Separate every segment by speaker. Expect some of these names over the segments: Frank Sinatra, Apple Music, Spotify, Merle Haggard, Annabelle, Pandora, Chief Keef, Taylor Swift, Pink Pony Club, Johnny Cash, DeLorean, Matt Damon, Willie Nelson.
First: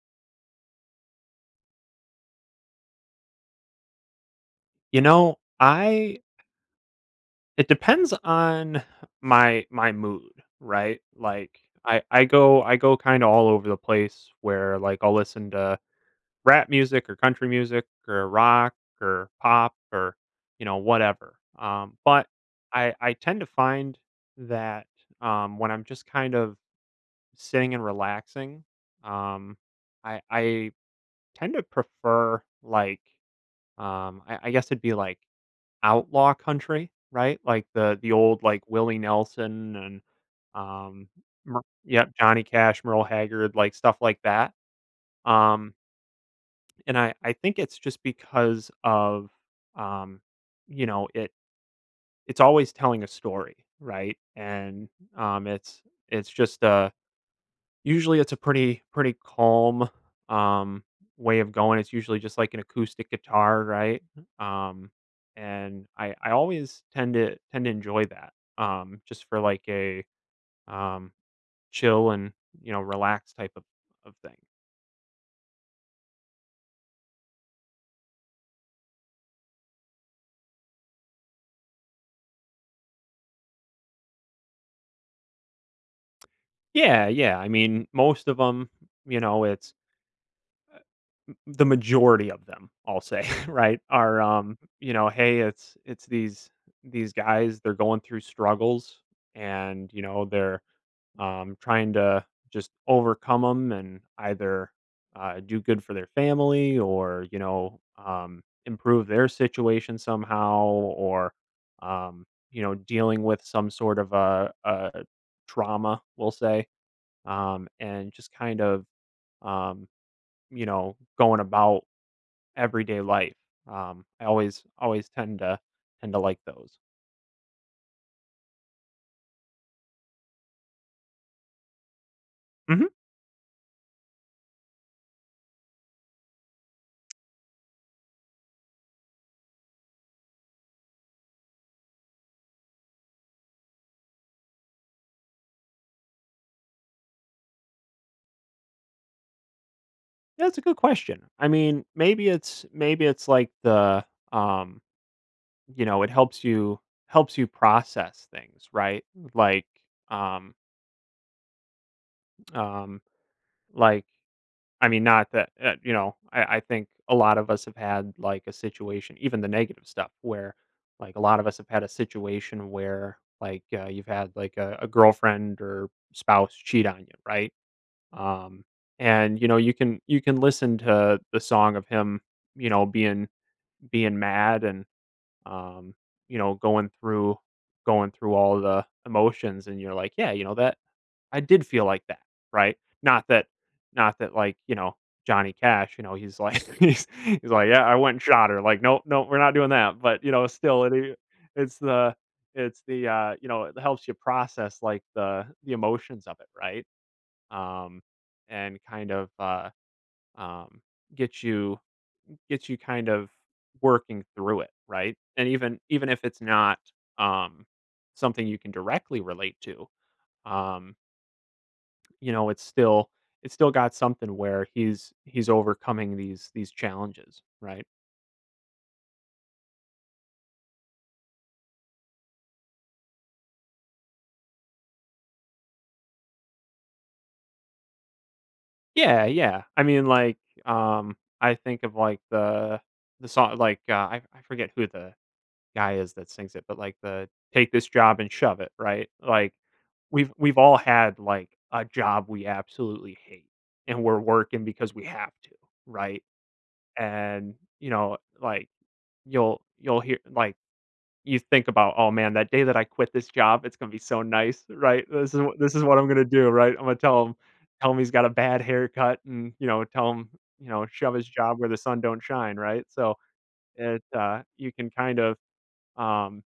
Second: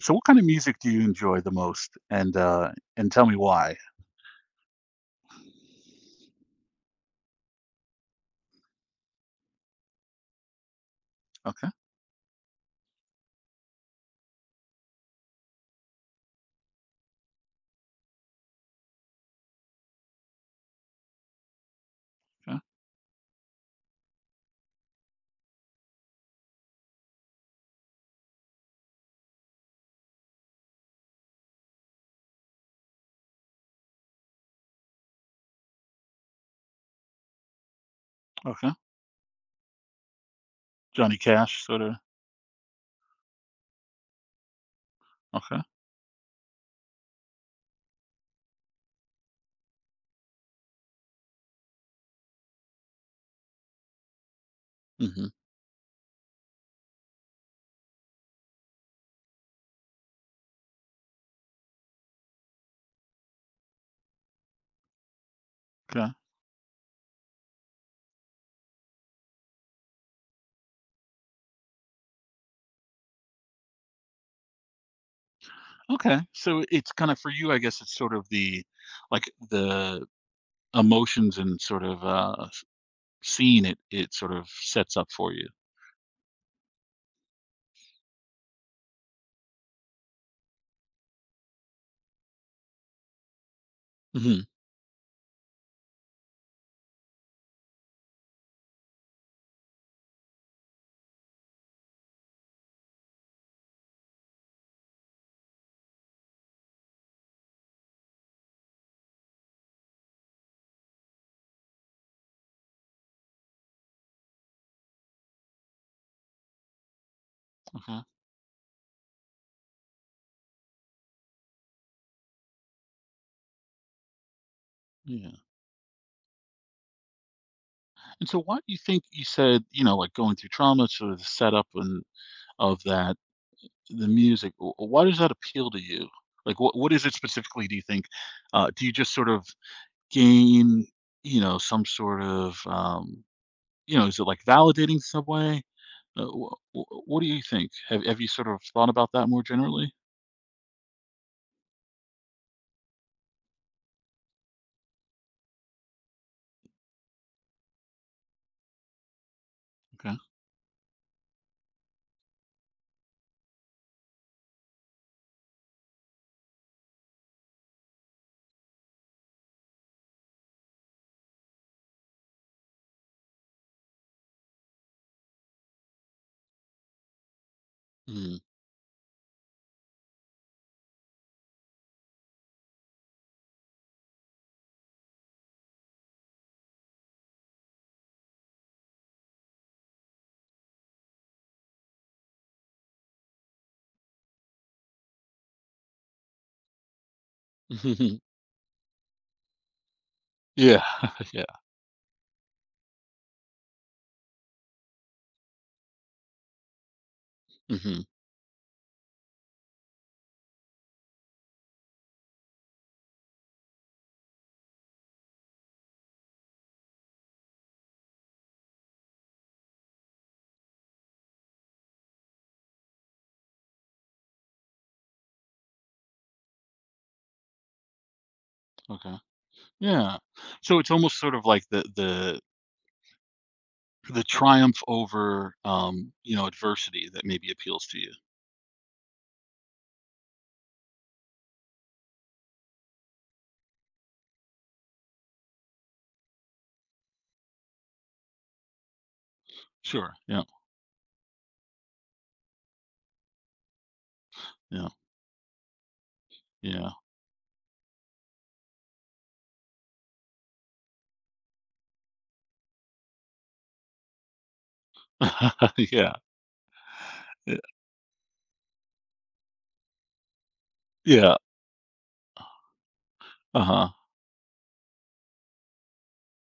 Speaker 1: So what kind of music do you enjoy the most? And tell me why.
Speaker 2: I it depends on my mood, right? Like
Speaker 1: Okay,
Speaker 2: I go kind of all over the place where like I'll listen to rap music or country music or rock or pop or you know whatever. But
Speaker 1: okay,
Speaker 2: I tend to find that when I'm just kind of sitting and relaxing, um I tend to prefer like I guess it'd be like outlaw country, right? Like the old,
Speaker 1: okay.
Speaker 2: Willie Nelson and, um,
Speaker 1: Johnny
Speaker 2: Mer
Speaker 1: Cash sorta,
Speaker 2: yep, Johnny Cash, Merle Haggard, like, stuff like that,
Speaker 1: okay,
Speaker 2: um, and I think it's just because of, um, you know, it it's always telling a story, right? And,
Speaker 1: mhm,
Speaker 2: um, it's it's just a usually it's a pretty calm, um, way of going, it's usually just like an acoustic guitar, right? Um, and
Speaker 1: 'kay,
Speaker 2: I always tend to enjoy that, just for like a, um, chill and, you know, relaxed type of thing.
Speaker 1: okay. So it's kinda for you, I guess it's sort of the like, the emotions and sort of, scene it sort of sets up for you.
Speaker 2: Yeah, yeah, I mean, most of them, you know, it's m the majority of them, I'll say, right, are,
Speaker 1: Mhm,
Speaker 2: you know, hey, it's these guys, they're going through struggles and, you know, they're trying to just overcome them and either do good for their family or you know improve their situation somehow or um, you know dealing with some sort of a trauma we'll say,
Speaker 1: okay,
Speaker 2: and just kind of um, you know going about everyday life. I always
Speaker 1: yeah.
Speaker 2: tend to like those.
Speaker 1: And so why do you think you said, like, going through trauma, sort of the setup and of
Speaker 2: hmm
Speaker 1: that, the music, w why does that appeal to you? Like, what is it specifically do you think? Do you just sort of gain, you know, some sort of, you know, is it like validating some way? What do you think? Have you sort of thought about that more generally?
Speaker 2: that's a good question. I mean, maybe it's like the um, you know, it helps you process things, right? Like,
Speaker 1: Okay.
Speaker 2: um, um, like I mean, not that you know, I think a lot of us have had like a situation, even the negative stuff, where like a lot of us have had a situation where like you've had like a girlfriend or spouse cheat on you, right?
Speaker 1: Mm.
Speaker 2: Um, and you know, you can listen to the song of him, you know, being mad and um, you know, going through all the emotions and you're like, yeah, you know that I did feel like that, right? Not that like, you know, Johnny Cash, you know, he's like he's like, yeah, I went and shot her. Like, no, no, we're not doing that. But, you know,
Speaker 1: Yeah.
Speaker 2: still
Speaker 1: Yeah.
Speaker 2: it's the you know, it helps you process like the emotions of it, right? Um
Speaker 1: hmm
Speaker 2: and kind of um get you gets you kind of working through it, right? And even if it's not um, something you can directly relate to, um, you know, it's still got something where he's overcoming these challenges, right?
Speaker 1: Okay. Yeah. So it's almost sort of like the triumph over you know, adversity that maybe appeals to you.
Speaker 2: Yeah, yeah. I mean, like, um, I think of like the song, like I forget who the guy is that sings it, but like the "Take this job and shove it," right? Like,
Speaker 1: Sure.
Speaker 2: we've
Speaker 1: Yeah.
Speaker 2: we've all had like a job we absolutely hate and we're working
Speaker 1: Yeah.
Speaker 2: because we have to, right?
Speaker 1: Yeah.
Speaker 2: And, you know, like you'll hear like you think about, "Oh man, that day that I quit this job, it's gonna be so nice," right? This is what I'm
Speaker 1: Yeah.
Speaker 2: gonna do, right? I'm gonna tell him
Speaker 1: Yeah.
Speaker 2: he's got a bad haircut and, you know, tell him, you know, shove his
Speaker 1: Yeah.
Speaker 2: job where the sun don't shine, right? So,
Speaker 1: Uh-huh.
Speaker 2: you can kind of, um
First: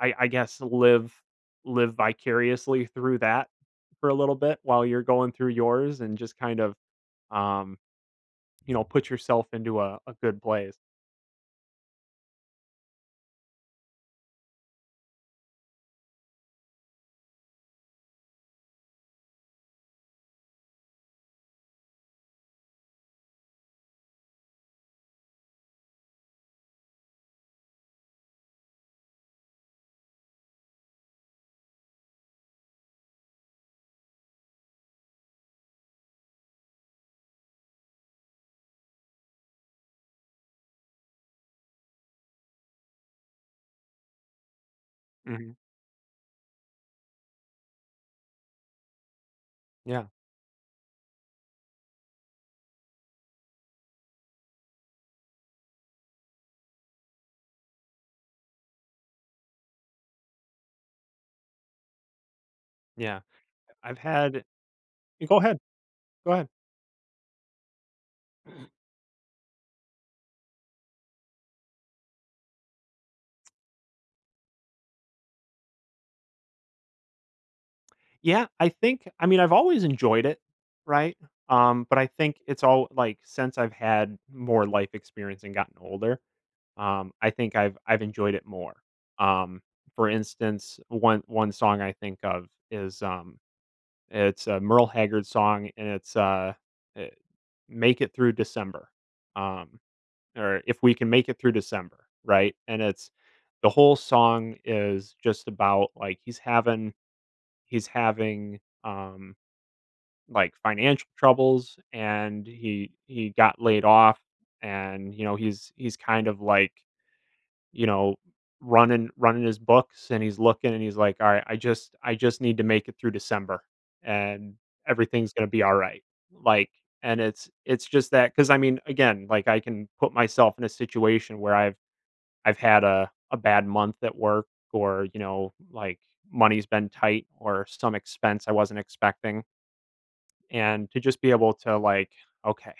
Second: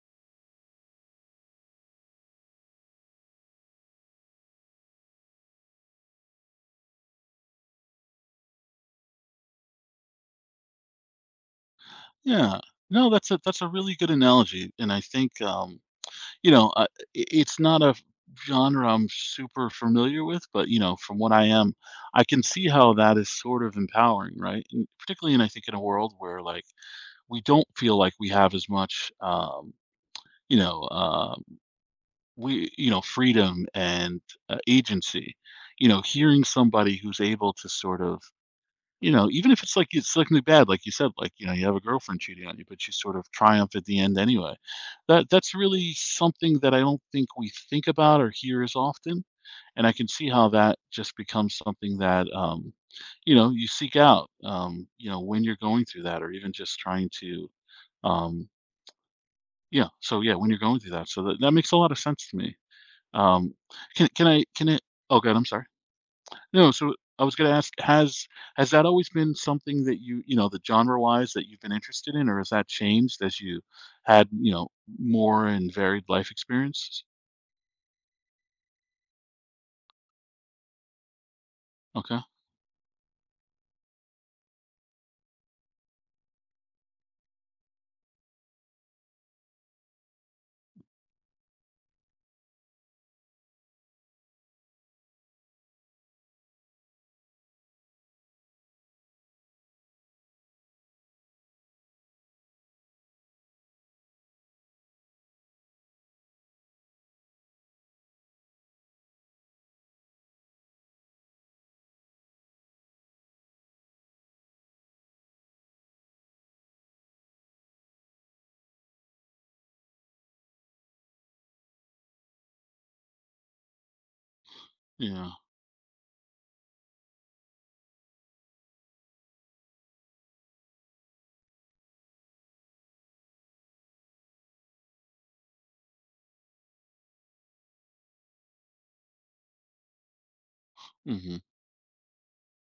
Speaker 2: I guess live vicariously through that for a little bit while you're going through yours and just kind of, um, you know, put yourself into a good place.
Speaker 1: Yeah. No, that's a really good analogy. And I think you know, I it's not a genre I'm super familiar with, but, you know, from what I am, I can see how that is sort of empowering, right? And particularly in I think in a world where, like, we don't feel like we have as much, you know, um, we you know, freedom and, agency. You know, hearing somebody who's able to sort of you know, even if it's like it's something bad, like you said, like, you know, you have a girlfriend cheating on you, but you sort of triumph at the end anyway. That
Speaker 2: Mhm.
Speaker 1: that's really something that I don't think we think about or hear as often. And I
Speaker 2: Yeah,
Speaker 1: can see how that just becomes something that you know, you seek out, you know, when you're going through that or even just trying to um yeah, so yeah, when you're going through that. So that makes a lot of sense to me.
Speaker 2: yeah.
Speaker 1: Um
Speaker 2: I've
Speaker 1: can
Speaker 2: had
Speaker 1: I can it oh god,
Speaker 2: Go
Speaker 1: I'm
Speaker 2: ahead,
Speaker 1: sorry.
Speaker 2: go ahead.
Speaker 1: No, so I was gonna ask, has that always been something that you know, the genre-wise that you've been interested in, or has that changed as you had, you know, more and varied life experiences?
Speaker 2: Yeah, I think I mean, I've always enjoyed it, right? But I
Speaker 1: Okay.
Speaker 2: think it's all like, since I've had more life experience and gotten older, I think I've enjoyed it more. Um, for instance, one song I think of is, it's a Merle Haggard song, and it's, eh, "Make It Through December," um, or "If We Can Make It Through December," right? And it's the whole song is just about, like, he's having, like, financial troubles, and he got laid off, and, you know, he's kind of like you know, running his books and he's looking and he's like, "All right, I just need to make it through December and
Speaker 1: Yeah.
Speaker 2: everything's going to be all right." Like and it's just that cuz I mean, again, like I can put myself in a situation where I've had a bad month at work or, you know, like money's been tight or some expense I wasn't expecting and to just be
Speaker 1: Mhm.
Speaker 2: able to like, okay,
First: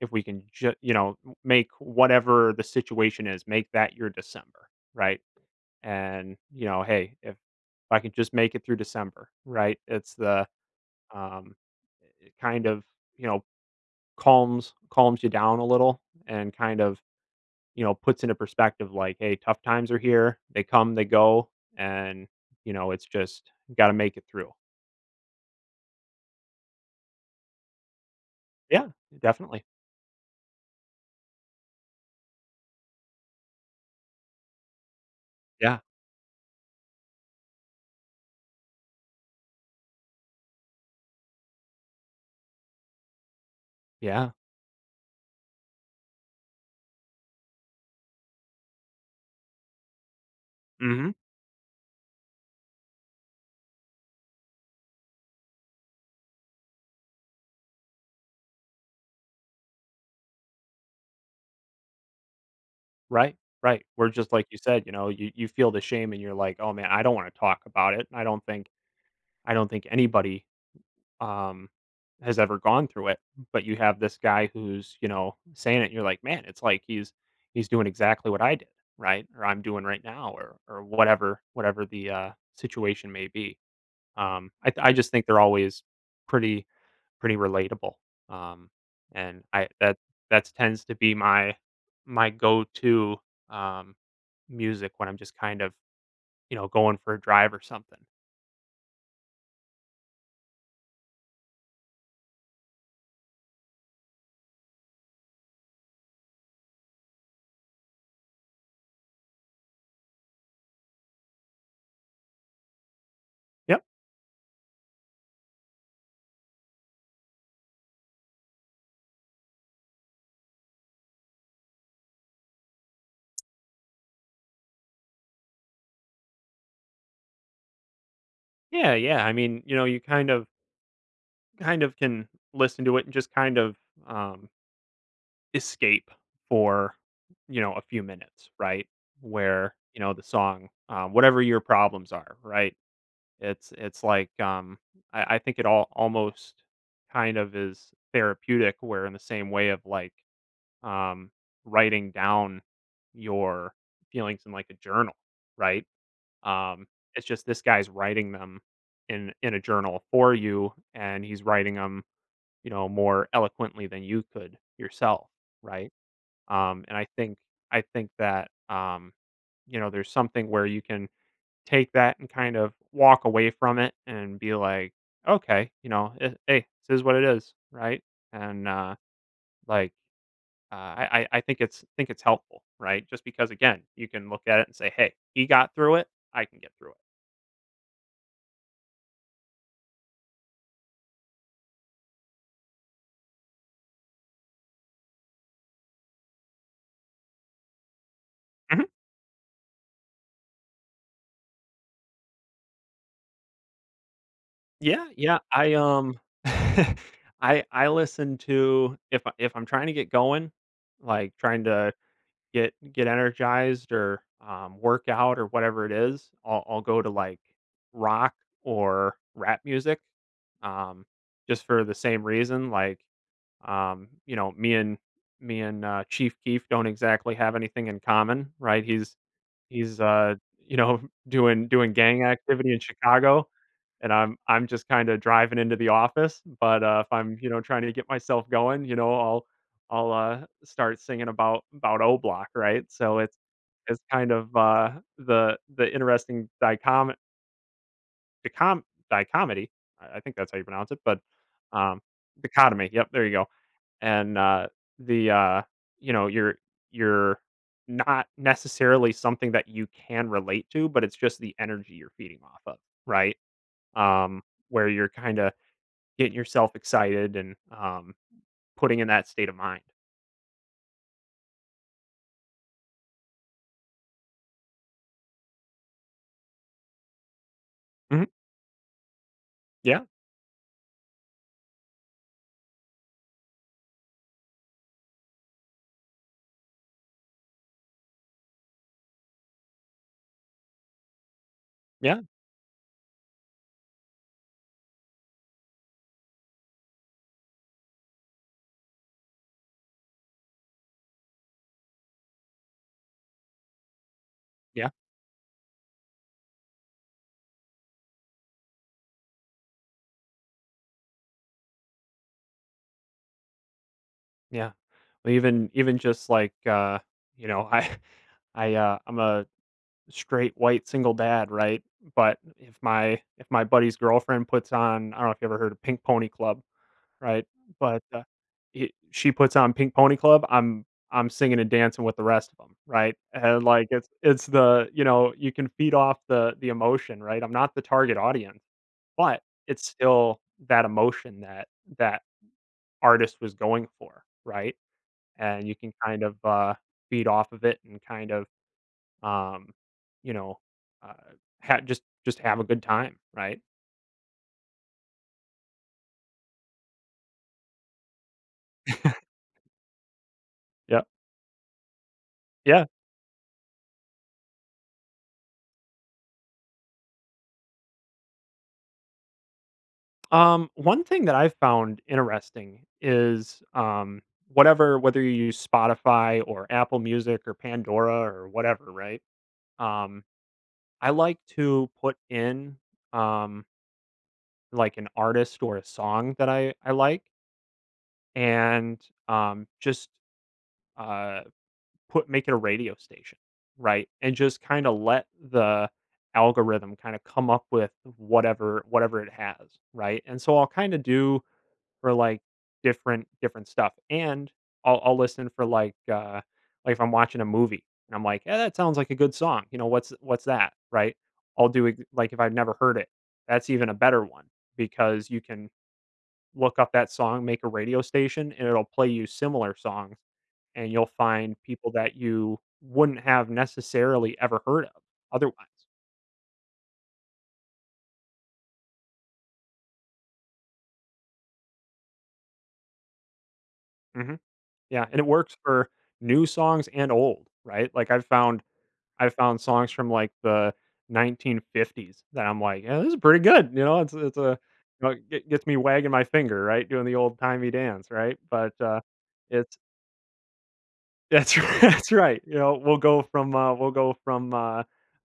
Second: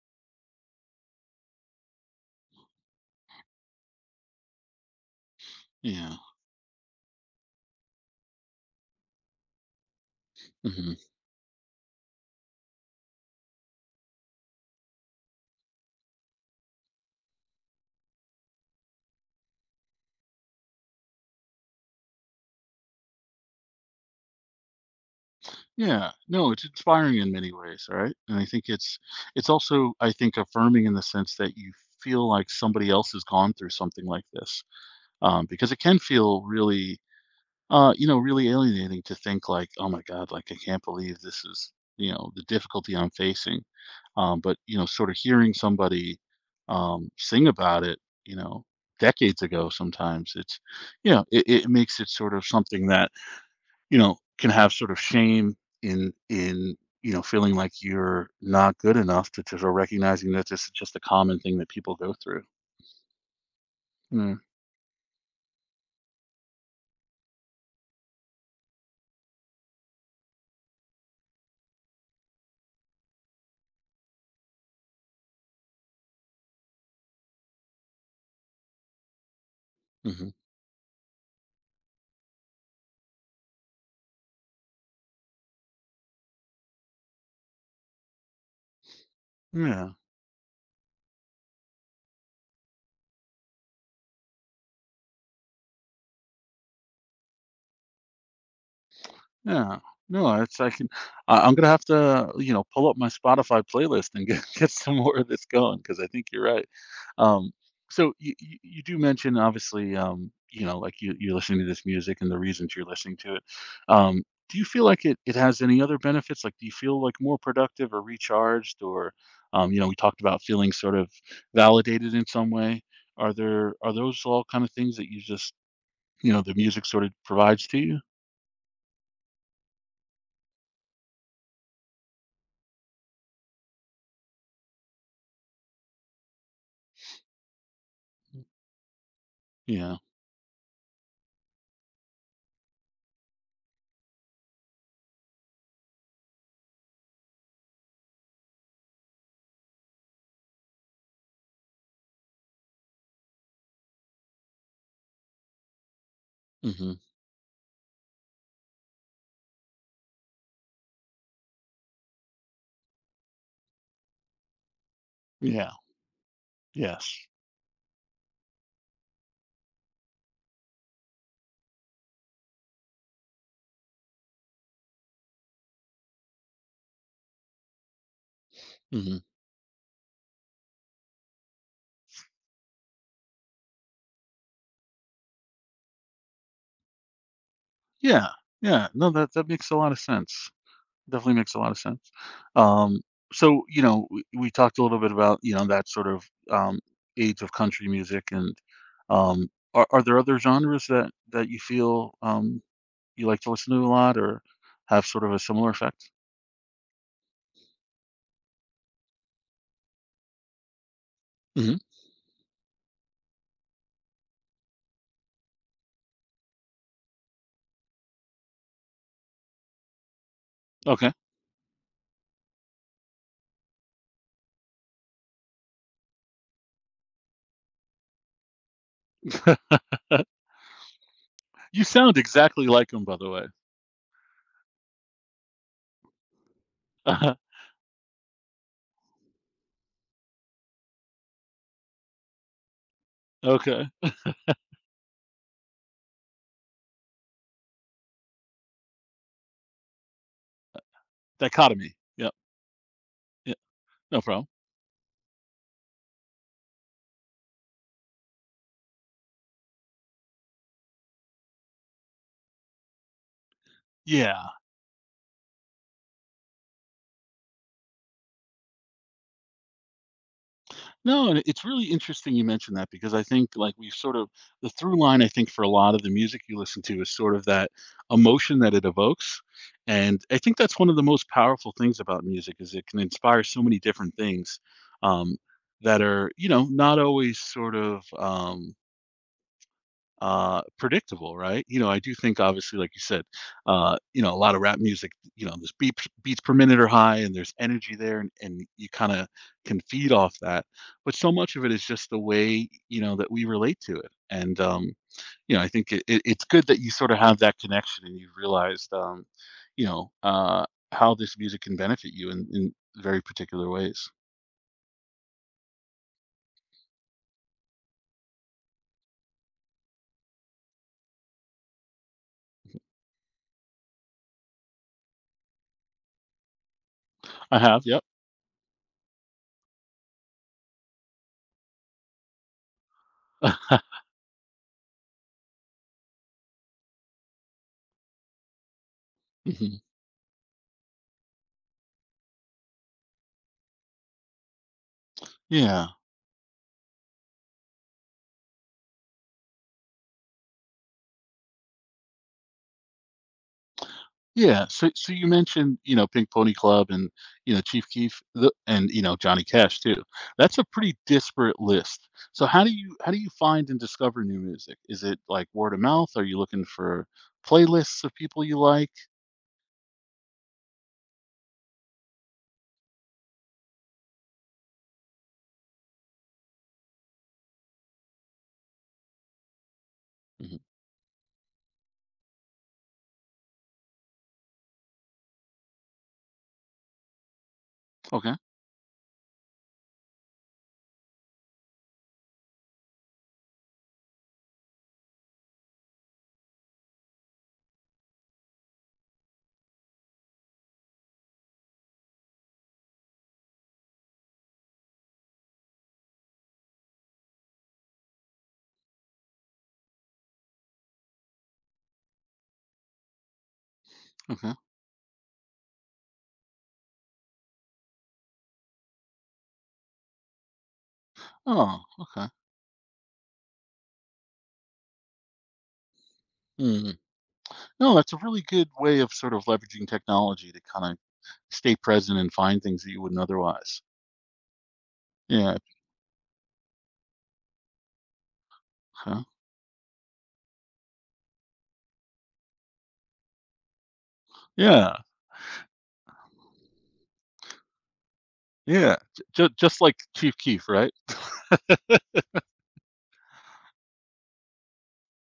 Speaker 2: if we can just, you know, make whatever the situation is, make that your December, right?
Speaker 1: Yeah.
Speaker 2: And you know, hey, if I can just make it through December, right? It's the
Speaker 1: Mhm.
Speaker 2: um, it kind of you know calms you down a little and kind of you know puts into perspective like, hey, tough times are here. They come, they go, and you know it's just got to make it through.
Speaker 1: Yeah. No, it's inspiring in many ways, right? And I think
Speaker 2: Yeah,
Speaker 1: it's
Speaker 2: definitely.
Speaker 1: also, I think, affirming in the sense that you feel like somebody else has gone through something like this, because it
Speaker 2: Yeah,
Speaker 1: can feel really you know, really alienating to think like, "Oh my god, like, I can't believe this is, you know, the difficulty I'm facing."
Speaker 2: yeah.
Speaker 1: But, you know, sort of hearing somebody, sing about it, you know, decades ago sometimes, it's
Speaker 2: hmm
Speaker 1: you know, it makes it sort of something that, you know, can have sort of shame in in, you know, feeling like you're not good enough to sort of recognizing that this is just a common thing that people go through.
Speaker 2: Right, right. Where just
Speaker 1: Mm,
Speaker 2: like you said, you know, you feel the shame and you're like, oh man, I don't want to talk about it. I don't think anybody, um, has ever gone through it. But you have this guy who's, you know, saying it, you're like, man, it's like he's doing exactly what I did, right? Or I'm doing right now,
Speaker 1: mhm.
Speaker 2: or whatever whatever the situation may be. I just think they're always pretty pretty relatable, um, and I
Speaker 1: Yeah.
Speaker 2: that that tends to be my my go to um, music when I'm just kind of you know going for a drive or something.
Speaker 1: Yeah. No, it's I'm gonna have to, you know, pull up my Spotify playlist and get get some more of this going because I think you're right. Um, so you do mention obviously, you know, like you're listening to this music and the reasons you're listening to it.
Speaker 2: Yep.
Speaker 1: Um, do you feel like it has any other benefits? Like, do you feel like more productive or recharged or, you know, we talked about feeling sort of validated in some way. Are there are those all kind of things that you just, you know, the music sort of provides to you?
Speaker 2: Yeah, yeah. I mean, you know, you kind of can listen to it and just kind of um, escape for you know a few minutes right where
Speaker 1: Yeah.
Speaker 2: you know the song whatever your problems are right it's like I think it all almost kind of is therapeutic where in the same way of like um writing down your feelings in like a journal right um
Speaker 1: Mhm.
Speaker 2: it's just this guy's writing them in a journal for you and he's writing them you know, more eloquently than you could yourself,
Speaker 1: Yeah.
Speaker 2: right? And
Speaker 1: Yes.
Speaker 2: I think that you know, there's something where you can take that and kind of walk away from it and be like, okay, you know, hey, this is what it is, right? And
Speaker 1: Mhm.
Speaker 2: like, I think it's helpful, right? Just because again, you can look at it and say, hey, he got through it, I can get through it.
Speaker 1: Yeah, yeah. No, that makes a lot of sense. Definitely makes a lot of sense. Um, so, you know, we talked a little bit about, you know, that sort of age of country music and are there other genres that you feel you like to listen to a lot or
Speaker 2: Yeah,
Speaker 1: have sort of
Speaker 2: yeah,
Speaker 1: a similar effect?
Speaker 2: I listen to if I if I'm trying to get going, like, trying
Speaker 1: hmm
Speaker 2: to get energized or, work out or whatever it is, I'll go to, like, rock or rap music, um,
Speaker 1: Okay.
Speaker 2: just for the same reason, like you know, me and Chief Keef don't exactly have anything in common, right? He's you know
Speaker 1: You
Speaker 2: doing
Speaker 1: sound
Speaker 2: gang
Speaker 1: exactly
Speaker 2: activity in
Speaker 1: like him, by the way.
Speaker 2: Chicago, and I'm just kind of driving into the office. But if I'm you know trying to get myself going, you know, I'll start singing about O Block, right? So
Speaker 1: Okay.
Speaker 2: it's kind of the interesting dicom dicom dichomedy. I think that's how you pronounce it, but
Speaker 1: Dichotomy.
Speaker 2: um,
Speaker 1: Yep.
Speaker 2: dichotomy. Yep, there you go.
Speaker 1: Yeah. No
Speaker 2: And
Speaker 1: problem.
Speaker 2: the you know you're not necessarily something that you can relate to, but it's just the energy you're feeding off of, right? Um,
Speaker 1: Yeah.
Speaker 2: where you're kind of getting yourself excited and putting in that state of mind.
Speaker 1: No, and it's really interesting you mentioned that because I think like we've sort of the through line I think for a lot of the music you listen to is sort of that
Speaker 2: Mhm.
Speaker 1: emotion that it evokes.
Speaker 2: Yeah,
Speaker 1: And I think that's one of the most powerful things about music is it can inspire so many different things um, that are, you know, not always sort of predictable, right? You know, I do
Speaker 2: yeah,
Speaker 1: think obviously like you said, you know, a lot of rap music, you know, there's beats per minute are high and there's energy there, and you kind of can feed off that, but so much of it is just the way, you know, that we relate to it. And
Speaker 2: yeah,
Speaker 1: you know, I think it's good that you sort of have that connection and you've realized you know how this music can benefit you in very particular ways.
Speaker 2: yeah. Well, even even just like you know, I I'm a straight white single dad, right? But if my buddy's girlfriend puts on, I don't know if you ever heard of Pink Pony Club. Right,
Speaker 1: I have,
Speaker 2: but,
Speaker 1: yep.
Speaker 2: he she puts on Pink Pony Club, I'm singing and dancing with the rest of them, right? And, like, it's the you know, you can feed off the emotion, right? I'm not the target audience, but
Speaker 1: Mhm.
Speaker 2: it's still that emotion that that artist was going for, right? And you
Speaker 1: Yeah.
Speaker 2: can kind of, feed off of it and kind of, um, you know, uh, ha just have a good time, right?
Speaker 1: Yeah, so you mentioned, you know, Pink Pony Club and, you know, Chief Keef, the and, you know, Johnny Cash too. That's a pretty
Speaker 2: Yep.
Speaker 1: disparate list. So
Speaker 2: Yeah.
Speaker 1: how do you find and discover new music? Is it like word of mouth? Are you looking for playlists of people you like?
Speaker 2: One thing that I've found interesting is whatever, whether you use Spotify or Apple Music or Pandora or whatever, right? Um,
Speaker 1: Mhm.
Speaker 2: I like to put in um, like an artist or a song that I like
Speaker 1: Okay,
Speaker 2: and just uh, put make it a radio station, right? And just kind of let the algorithm kind of come up with whatever it has, right? And so I'll kind of do for, like, different stuff, and I'll listen for, like, if I'm watching a movie and I'm like, "Yeah, that sounds like a good song, you know, what's that?" Right? I'll do ex like, if I've never heard it, that's even a better one
Speaker 1: okay.
Speaker 2: because you can look up that song, make a radio station, and it'll play you similar songs, and you'll find
Speaker 1: Oh,
Speaker 2: people that
Speaker 1: okay.
Speaker 2: you wouldn't have necessarily ever heard of otherwise.
Speaker 1: Mm. No, that's a really good way of sort of leveraging technology to kind of stay present and find things that you wouldn't otherwise.
Speaker 2: Mhm. Yeah, and it works
Speaker 1: Yeah,
Speaker 2: for new songs and old, right? Like,
Speaker 1: huh?
Speaker 2: I found songs from like the 1950s that I'm like, "Yeah, this is pretty good." You know, it's a
Speaker 1: Yeah,
Speaker 2: you know, it get gets me wagging my finger, right, doing the old-timey dance, right? But,
Speaker 1: yeah. J ju
Speaker 2: it's
Speaker 1: just like Chief Keef, right?
Speaker 2: that's right, that's right, you know, we'll go from,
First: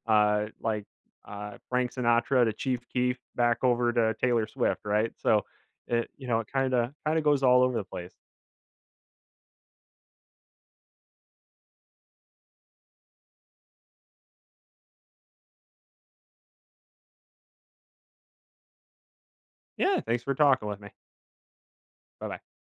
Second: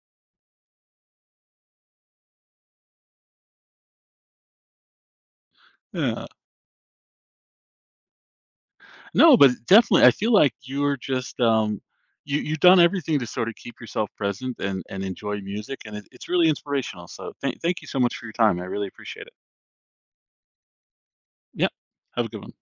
Speaker 2: uh, like, Frank Sinatra to Chief Keef back over to Taylor Swift, right? So, it
Speaker 1: Yeah.
Speaker 2: you know, it kinda goes all over the place.
Speaker 1: No, but definitely, I feel like you're just you you've done everything to sort of keep yourself present and enjoy music, and it's really inspirational. So thank you so much for your time. I really appreciate it.
Speaker 2: Yeah, thanks for talking with me.
Speaker 1: Yep, have a good one.
Speaker 2: Bye-bye.